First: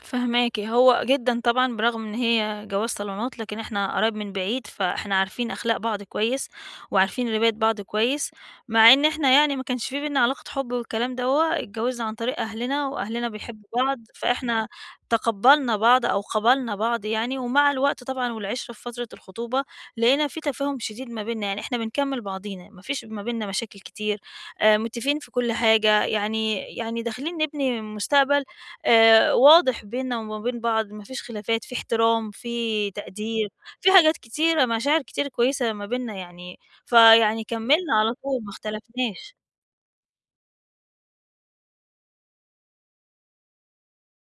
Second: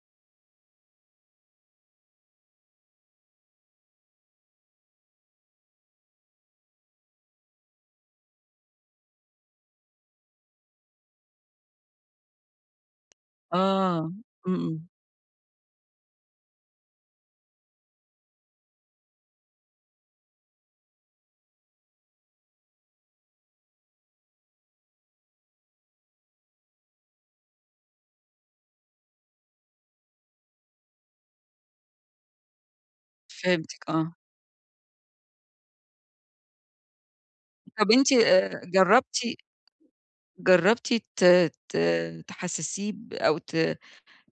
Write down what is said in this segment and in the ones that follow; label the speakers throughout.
Speaker 1: فاهماكِ، هو جدًا طبعًا برغم إن هي جواز صالونات لكن إحنا قرايب من بعيد، فإحنا عارفين أخلاق بعض كويس، وعارفين رباية بعض كويس، مع إن إحنا يعني ما كانش في بيننا علاقة حب والكلام دوّة، اتجوزنا عن طريق أهلنا، وأهلنا بيحبوا
Speaker 2: آه،
Speaker 1: بعض،
Speaker 2: إمم،
Speaker 1: فإحنا
Speaker 2: إمم.
Speaker 1: تقبّلنا بعض أو قبلنا بعض يعني، ومع الوقت طبعًا والعِشرة في فترة الخطوبة لقينا في تفاهم شديد ما بيننا، يعني إحنا بنكمل بعضينا، ما فيش ما بيننا مشاكل كتير آآ، متفقين في كل حاجة يعني يعني داخلين نبني مستقبل، آآ، واضح بيننا وما بين بعض ما فيش خلافات، في احترام، في تقدير،
Speaker 2: فهِمتِك،
Speaker 1: في
Speaker 2: آه.
Speaker 1: حاجات كتيرة، مشاعر كتير كويسة ما بيننا يعني، فيعني
Speaker 2: طب
Speaker 1: كمّلنا
Speaker 2: أنتِ
Speaker 1: على طول ما
Speaker 2: جربتِ
Speaker 1: اختلفناش.
Speaker 2: جربتِ ت ت تحسسيه ب أو ت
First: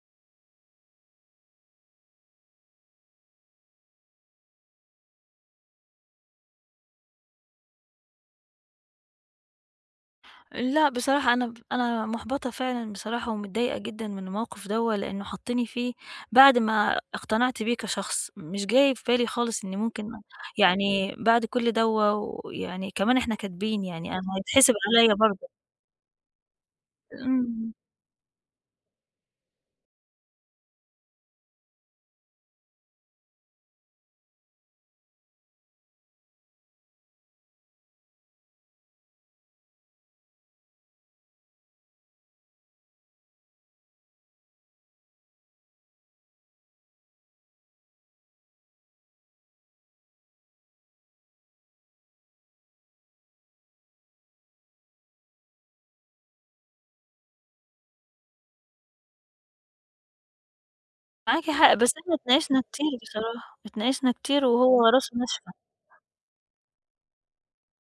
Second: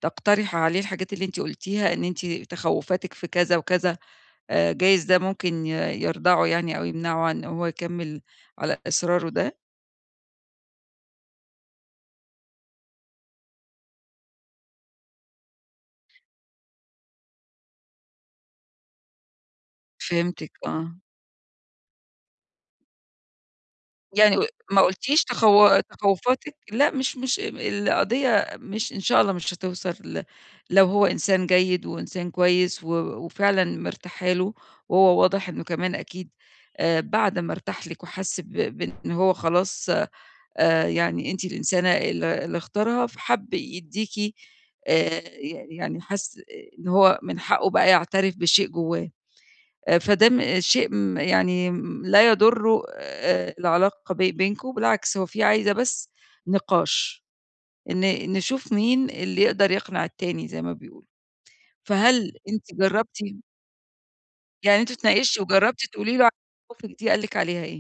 Speaker 2: تقترحي عليه الحاجات اللي أنتِ قولتيها، إن أنتِ تخوّفاتِك في كذا وكذا آآ، جايز ده ممكن ي يردعه يعني أو يِمنعه عن أن هو يكمل على إصراره ده؟
Speaker 1: لأ بصراحة أنا ب أنا مُحبطة فعلًا بصراحة ومتضايقة جدًا من الموقف دوّة، لأنه حطّني فيه بعد ما اقتنعت بيه كشخص، مش جاي في بالي خالص إني ممكن
Speaker 2: فهِمتِك، آه.
Speaker 1: يعني بعد كل دوّة ويعني كمان إحنا كاتبين، يعني ما
Speaker 2: يعني
Speaker 1: هو
Speaker 2: و
Speaker 1: هيتحسب
Speaker 2: ما
Speaker 1: عليَّ
Speaker 2: قولتيش
Speaker 1: برضو.
Speaker 2: تخو تخوّفاتِك؟ لأ، مش مش
Speaker 1: إمم.
Speaker 2: القضية مش إن شاء الله مش هتوصل ل لو هو إنسان جيد، وإنسان كويس و وفعلًا مرتاحة له، وهو واضح إنه كمان أكيد آآ، بعد ما ارتاح لِك وحس ب بإن هو خلاص آآ، يعني أنتِ الإنسانة ال اللي اختارها فحَب يديكِ، آآ، ي يعني حَس إن هو من حَقُّه بقى يعترف بشيء جوّاه. فده م شيء ما يعني لا يضر العلاقة بي بينكم بالعكس هو في عايزة بس نِقاش، ن نشوف مين اللي يقدر يقنع التاني زي ما بيقولوا.
Speaker 1: معاكِ حق، بس إحنا
Speaker 2: فهل
Speaker 1: اتناقشنا
Speaker 2: أنتِ
Speaker 1: كتير
Speaker 2: جربتِ؟
Speaker 1: بصراحة، اتناقشنا كتير
Speaker 2: يعني
Speaker 1: وهو
Speaker 2: أنتِ
Speaker 1: راسه
Speaker 2: اتناقشتِ،
Speaker 1: ناشفة.
Speaker 2: وجربتِ تقولي له علي مخاوفِك دي، قال لِك عليها إيه؟